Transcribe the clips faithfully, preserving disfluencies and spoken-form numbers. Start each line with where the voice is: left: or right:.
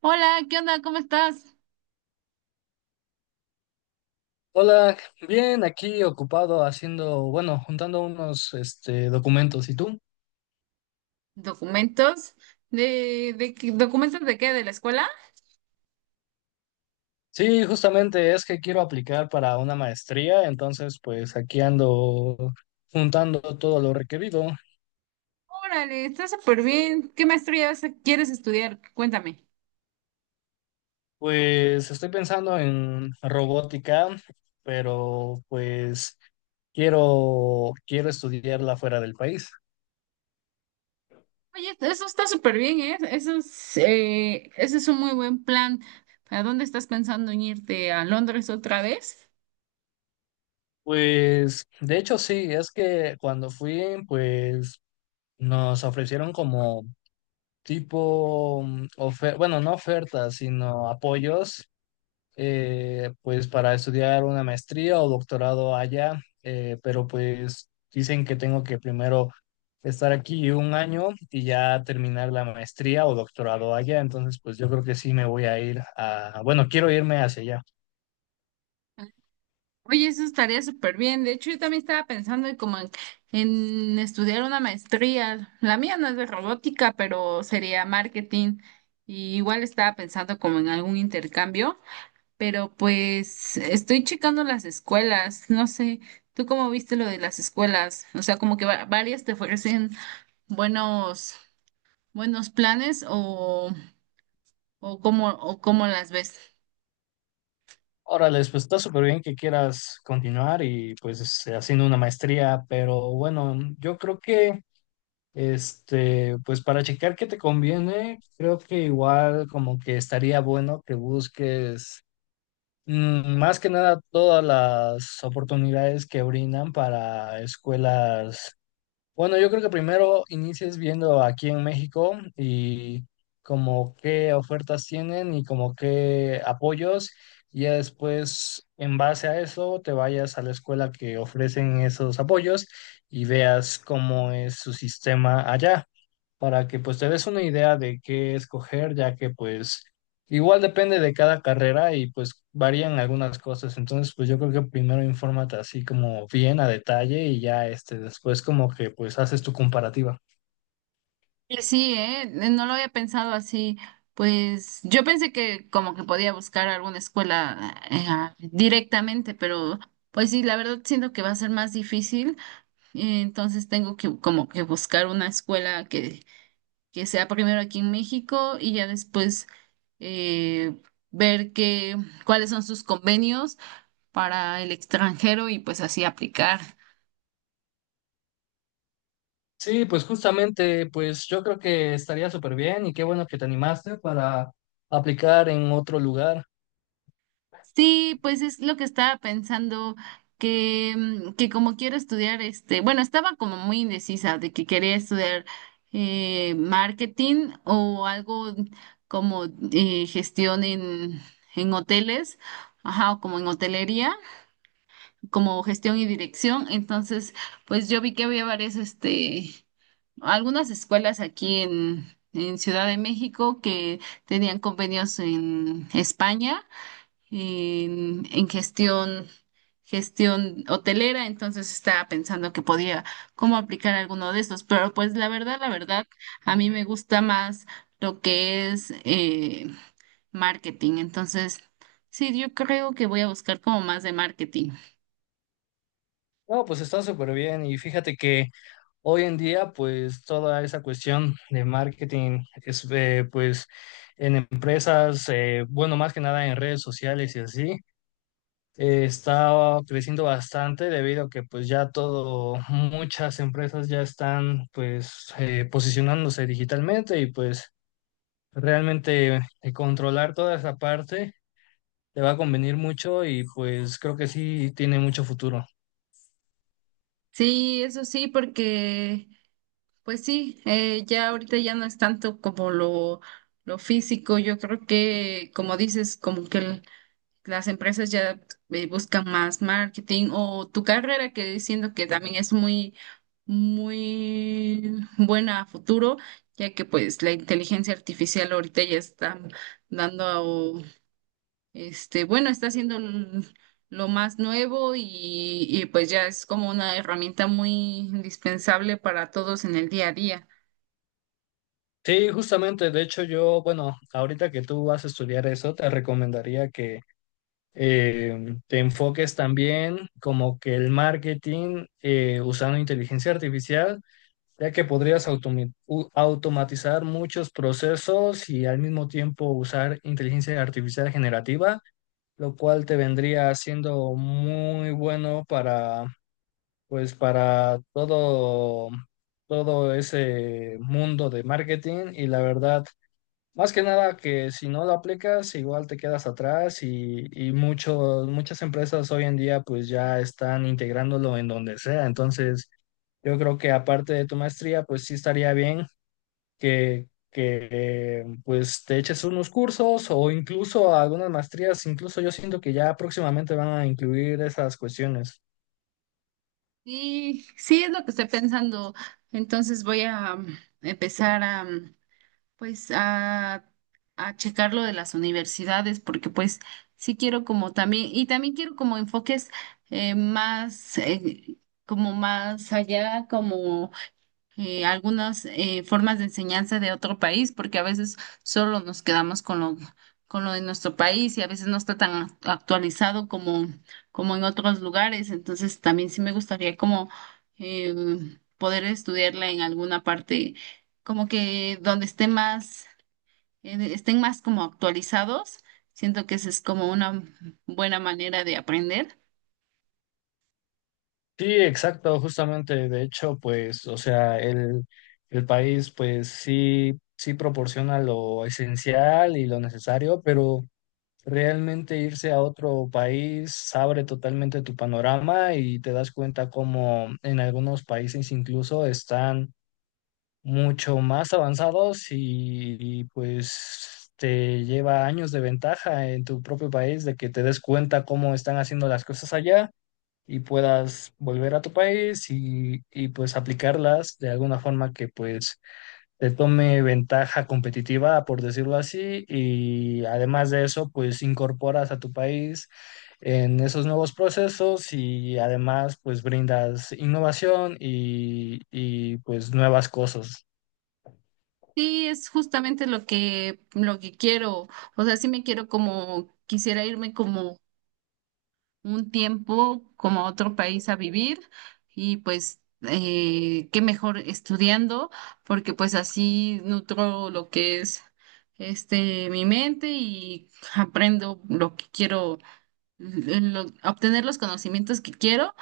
right: Hola, ¿qué onda? ¿Cómo estás?
left: Hola, bien, aquí ocupado haciendo, bueno, juntando unos este, documentos. ¿Y tú?
right: ¿Documentos? ¿De, de qué- documentos de qué? ¿De la escuela?
left: Sí, justamente es que quiero aplicar para una maestría, entonces pues aquí ando juntando todo lo requerido.
right: Órale, está súper bien. ¿Qué maestría vas a- quieres estudiar? Cuéntame.
left: Pues estoy pensando en robótica, pero pues quiero, quiero estudiarla fuera del país.
right: Oye, eso está súper bien, ¿eh? Eso es, eh, ese es un muy buen plan. ¿A dónde estás pensando en irte? ¿A Londres otra vez?
left: Pues de hecho sí, es que cuando fui, pues nos ofrecieron como tipo mm, ofer bueno, no ofertas, sino apoyos, eh, pues para estudiar una maestría o doctorado allá, eh, pero pues dicen que tengo que primero estar aquí un año y ya terminar la maestría o doctorado allá, entonces pues yo creo que sí me voy a ir a, bueno, quiero irme hacia allá.
right: Oye, eso estaría súper bien. De hecho, yo también estaba pensando en como en, en estudiar una maestría. La mía no es de robótica, pero sería marketing. Y igual estaba pensando como en algún intercambio. Pero pues estoy checando las escuelas, no sé, ¿tú cómo viste lo de las escuelas? O sea, como que va- varias te ofrecen buenos, buenos planes o, o cómo, o cómo las ves.
left: Órale, pues está súper bien que quieras continuar y pues este, haciendo una maestría, pero bueno, yo creo que... Este, pues para checar qué te conviene, creo que igual como que estaría bueno que busques, mm, más que nada todas las oportunidades que brindan para escuelas. Bueno, yo creo que primero inicies viendo aquí en México y como qué ofertas tienen y como qué apoyos, y ya después en base a eso te vayas a la escuela que ofrecen esos apoyos y veas cómo es su sistema allá, para que pues te des una idea de qué escoger, ya que pues igual depende de cada carrera y pues varían algunas cosas. Entonces, pues yo creo que primero infórmate así como bien a detalle y ya este después como que pues haces tu comparativa.
right: Y sí, eh, no lo había pensado así. Pues yo pensé que como que podía buscar alguna escuela eh, directamente, pero pues sí, la verdad siento que va a ser más difícil, eh, entonces tengo que como que buscar una escuela que que sea primero aquí en México y ya después, eh, ver qué, cuáles son sus convenios para el extranjero y pues así aplicar.
left: Sí, pues justamente, pues yo creo que estaría súper bien y qué bueno que te animaste para aplicar en otro lugar.
right: Sí, pues es lo que estaba pensando que, mm, que como quiero estudiar este, bueno, estaba como muy indecisa de que quería estudiar, eh, marketing o algo como, eh, gestión en, en hoteles, ajá, o como en hotelería, como gestión y dirección. Entonces, pues yo vi que había varias, este, algunas escuelas aquí en, en Ciudad de México que tenían convenios en España, en, en gestión, gestión hotelera. Entonces estaba pensando que podía cómo aplicar alguno de estos. Pero pues la verdad, la verdad, a mí me gusta más lo que es, eh, marketing. Entonces, sí, yo creo que voy a buscar como más de marketing.
left: No, pues está súper bien y fíjate que hoy en día pues toda esa cuestión de marketing es, eh, pues en empresas, eh, bueno, más que nada en redes sociales y así, eh, está creciendo bastante debido a que pues ya todo, muchas empresas ya están pues, eh, posicionándose digitalmente, y pues realmente, eh, controlar toda esa parte te va a convenir mucho y pues creo que sí tiene mucho futuro.
right: Sí, eso sí, porque pues sí, eh, ya ahorita ya no es tanto como lo, lo físico. Yo creo que, como dices, como que el- las empresas ya, eh, buscan más marketing, o tu carrera, que diciendo que también es muy, muy buena a futuro, ya que pues la inteligencia artificial ahorita ya está dando este, bueno, está haciendo l- lo más nuevo, y, y pues ya es como una herramienta muy indispensable para todos en el día a día.
left: Sí, justamente, de hecho yo, bueno, ahorita que tú vas a estudiar eso, te recomendaría que, eh, te enfoques también como que el marketing, eh, usando inteligencia artificial, ya que podrías automi- u- automatizar muchos procesos y al mismo tiempo usar inteligencia artificial generativa, lo cual te vendría siendo muy bueno para, pues, para todo, todo ese mundo de marketing. Y la verdad, más que nada que si no lo aplicas, igual te quedas atrás y, y muchos, muchas empresas hoy en día pues ya están integrándolo en donde sea. Entonces, yo creo que aparte de tu maestría, pues sí estaría bien que, que pues te eches unos cursos o incluso algunas maestrías. Incluso yo siento que ya próximamente van a incluir esas cuestiones.
right: Y sí, es lo que estoy pensando. Entonces voy a, mm, empezar a, mm, pues, a, a checar lo de las universidades, porque pues sí quiero como también, y también quiero como enfoques, eh, más, eh, como más allá, como, eh, algunas, eh, formas de enseñanza de otro país, porque a veces solo nos quedamos con lo, con lo de nuestro país y a veces no está tan act- actualizado como, como en otros lugares. Entonces también sí me gustaría como, eh, poder estudiarla en alguna parte, como que donde esté más, eh, estén más como actualizados. Siento que esa es como una buena manera de aprender.
left: Sí, exacto, justamente. De hecho, pues, o sea, el, el país, pues sí, sí proporciona lo esencial y lo necesario, pero realmente irse a otro país abre totalmente tu panorama y te das cuenta como en algunos países incluso están mucho más avanzados y, y, pues te lleva años de ventaja en tu propio país de que te des cuenta cómo están haciendo las cosas allá, y puedas volver a tu país y, y, pues aplicarlas de alguna forma que pues te tome ventaja competitiva, por decirlo así, y además de eso pues incorporas a tu país en esos nuevos procesos, y además pues brindas innovación y, y pues nuevas cosas.
right: Sí, es justamente lo que, lo que quiero. O sea, sí me quiero como, quisiera irme como un tiempo, como a otro país a vivir y pues, eh, qué mejor estudiando, porque pues así nutro lo que es este mi mente y aprendo lo que quiero, lo- obtener los conocimientos que quiero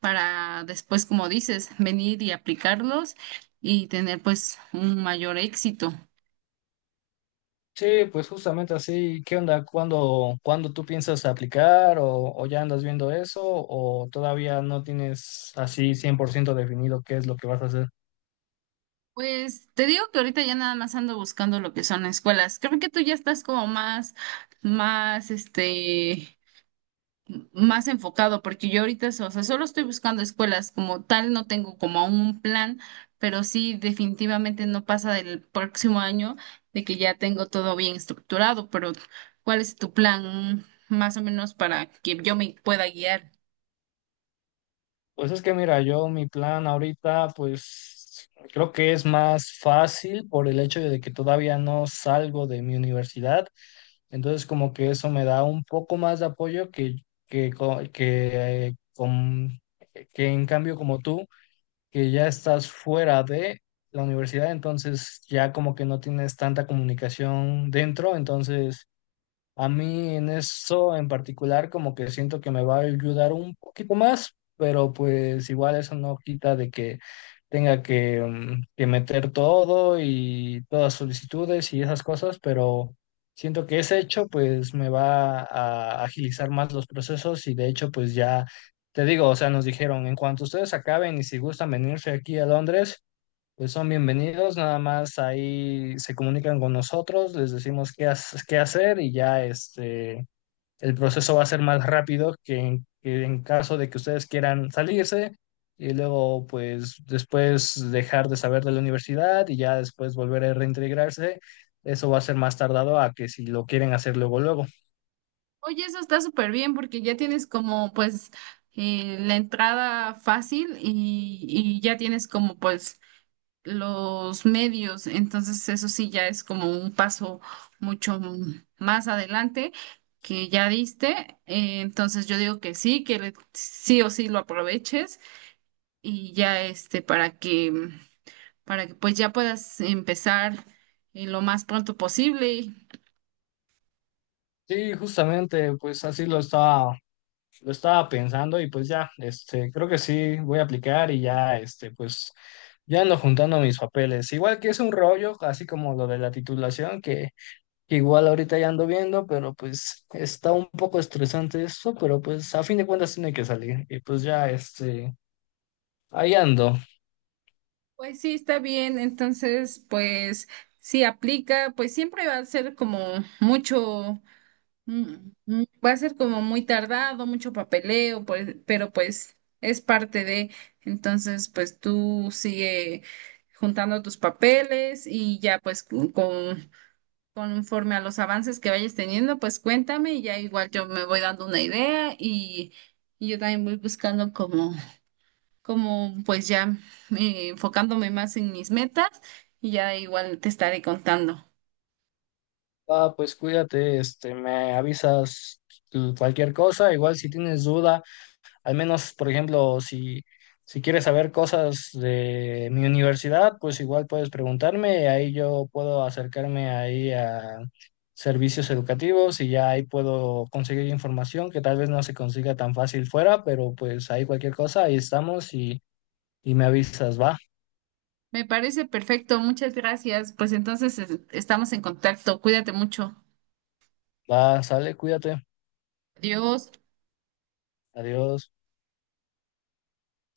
right: para después, como dices, venir y aplicarlos y tener pues un mayor éxito.
left: Sí, pues justamente así, ¿qué onda? ¿Cuándo, cuándo tú piensas aplicar, o, o ya andas viendo eso, o todavía no tienes así cien por ciento definido qué es lo que vas a hacer?
right: Pues te digo que ahorita ya nada más ando buscando lo que son escuelas. Creo que tú ya estás como más, más, este, más enfocado, porque yo ahorita, o sea, solo estoy buscando escuelas como tal, no tengo como aún un plan, pero sí definitivamente no pasa del próximo año de que ya tengo todo bien estructurado, pero ¿cuál es tu plan más o menos para que yo me pueda guiar?
left: Pues es que mira, yo mi plan ahorita pues creo que es más fácil por el hecho de que todavía no salgo de mi universidad, entonces como que eso me da un poco más de apoyo que, que, co- que, eh, con- que en cambio como tú. Que ya estás fuera de la universidad, entonces ya como que no tienes tanta comunicación dentro, entonces a mí en eso en particular como que siento que me va a ayudar un poquito más, pero pues igual eso no quita de que tenga que, mm, que meter todo y todas solicitudes y esas cosas, pero siento que ese hecho pues me va a agilizar más los procesos, y de hecho pues ya te digo, o sea, nos dijeron, en cuanto ustedes acaben y si gustan venirse aquí a Londres, pues son bienvenidos, nada más ahí se comunican con nosotros, les decimos qué, has- qué hacer, y ya este, el proceso va a ser más rápido que en, que en caso de que ustedes quieran salirse y luego pues después dejar de saber de la universidad y ya después volver a reintegrarse. Eso va a ser más tardado a que si lo quieren hacer luego luego.
right: Oye, eso está súper bien porque ya tienes como pues, eh, la entrada fácil, y, y ya tienes como pues los medios, entonces eso sí ya es como un paso mucho, mm, más adelante que ya diste. Eh, entonces yo digo que sí, que le- sí o sí lo aproveches, y ya este para que, para que pues ya puedas empezar, eh, lo más pronto posible.
left: Sí, justamente, pues así lo está Lo estaba pensando, y pues ya, este, creo que sí voy a aplicar, y ya, este, pues ya ando juntando mis papeles. Igual que es un rollo, así como lo de la titulación, que, que igual ahorita ya ando viendo, pero pues está un poco estresante eso, pero pues a fin de cuentas tiene que salir. Y pues ya, este, ahí ando.
right: Pues sí, está bien. Entonces, pues sí aplica, pues siempre va a ser como mucho, mm, mm, va a ser como muy tardado, mucho papeleo, pues, pero pues es parte de, entonces, pues tú sigue juntando tus papeles y ya pues con, con- conforme a los avances que vayas teniendo, pues cuéntame y ya igual yo me voy dando una idea, y, y yo también voy buscando como como pues ya, eh, enfocándome más en mis metas, y ya igual te estaré contando.
left: Ah, pues cuídate, este, me avisas tu- cualquier cosa, igual si tienes duda. Al menos, por ejemplo, si, si quieres saber cosas de mi universidad, pues igual puedes preguntarme, y ahí yo puedo acercarme ahí a servicios educativos, y ya ahí puedo conseguir información que tal vez no se consiga tan fácil fuera, pero pues ahí cualquier cosa, ahí estamos, y, y me avisas, va,
right: Me parece perfecto, muchas gracias. Pues entonces es- estamos en contacto. Cuídate mucho.
left: va, sale, cuídate,
right: Adiós.
left: adiós.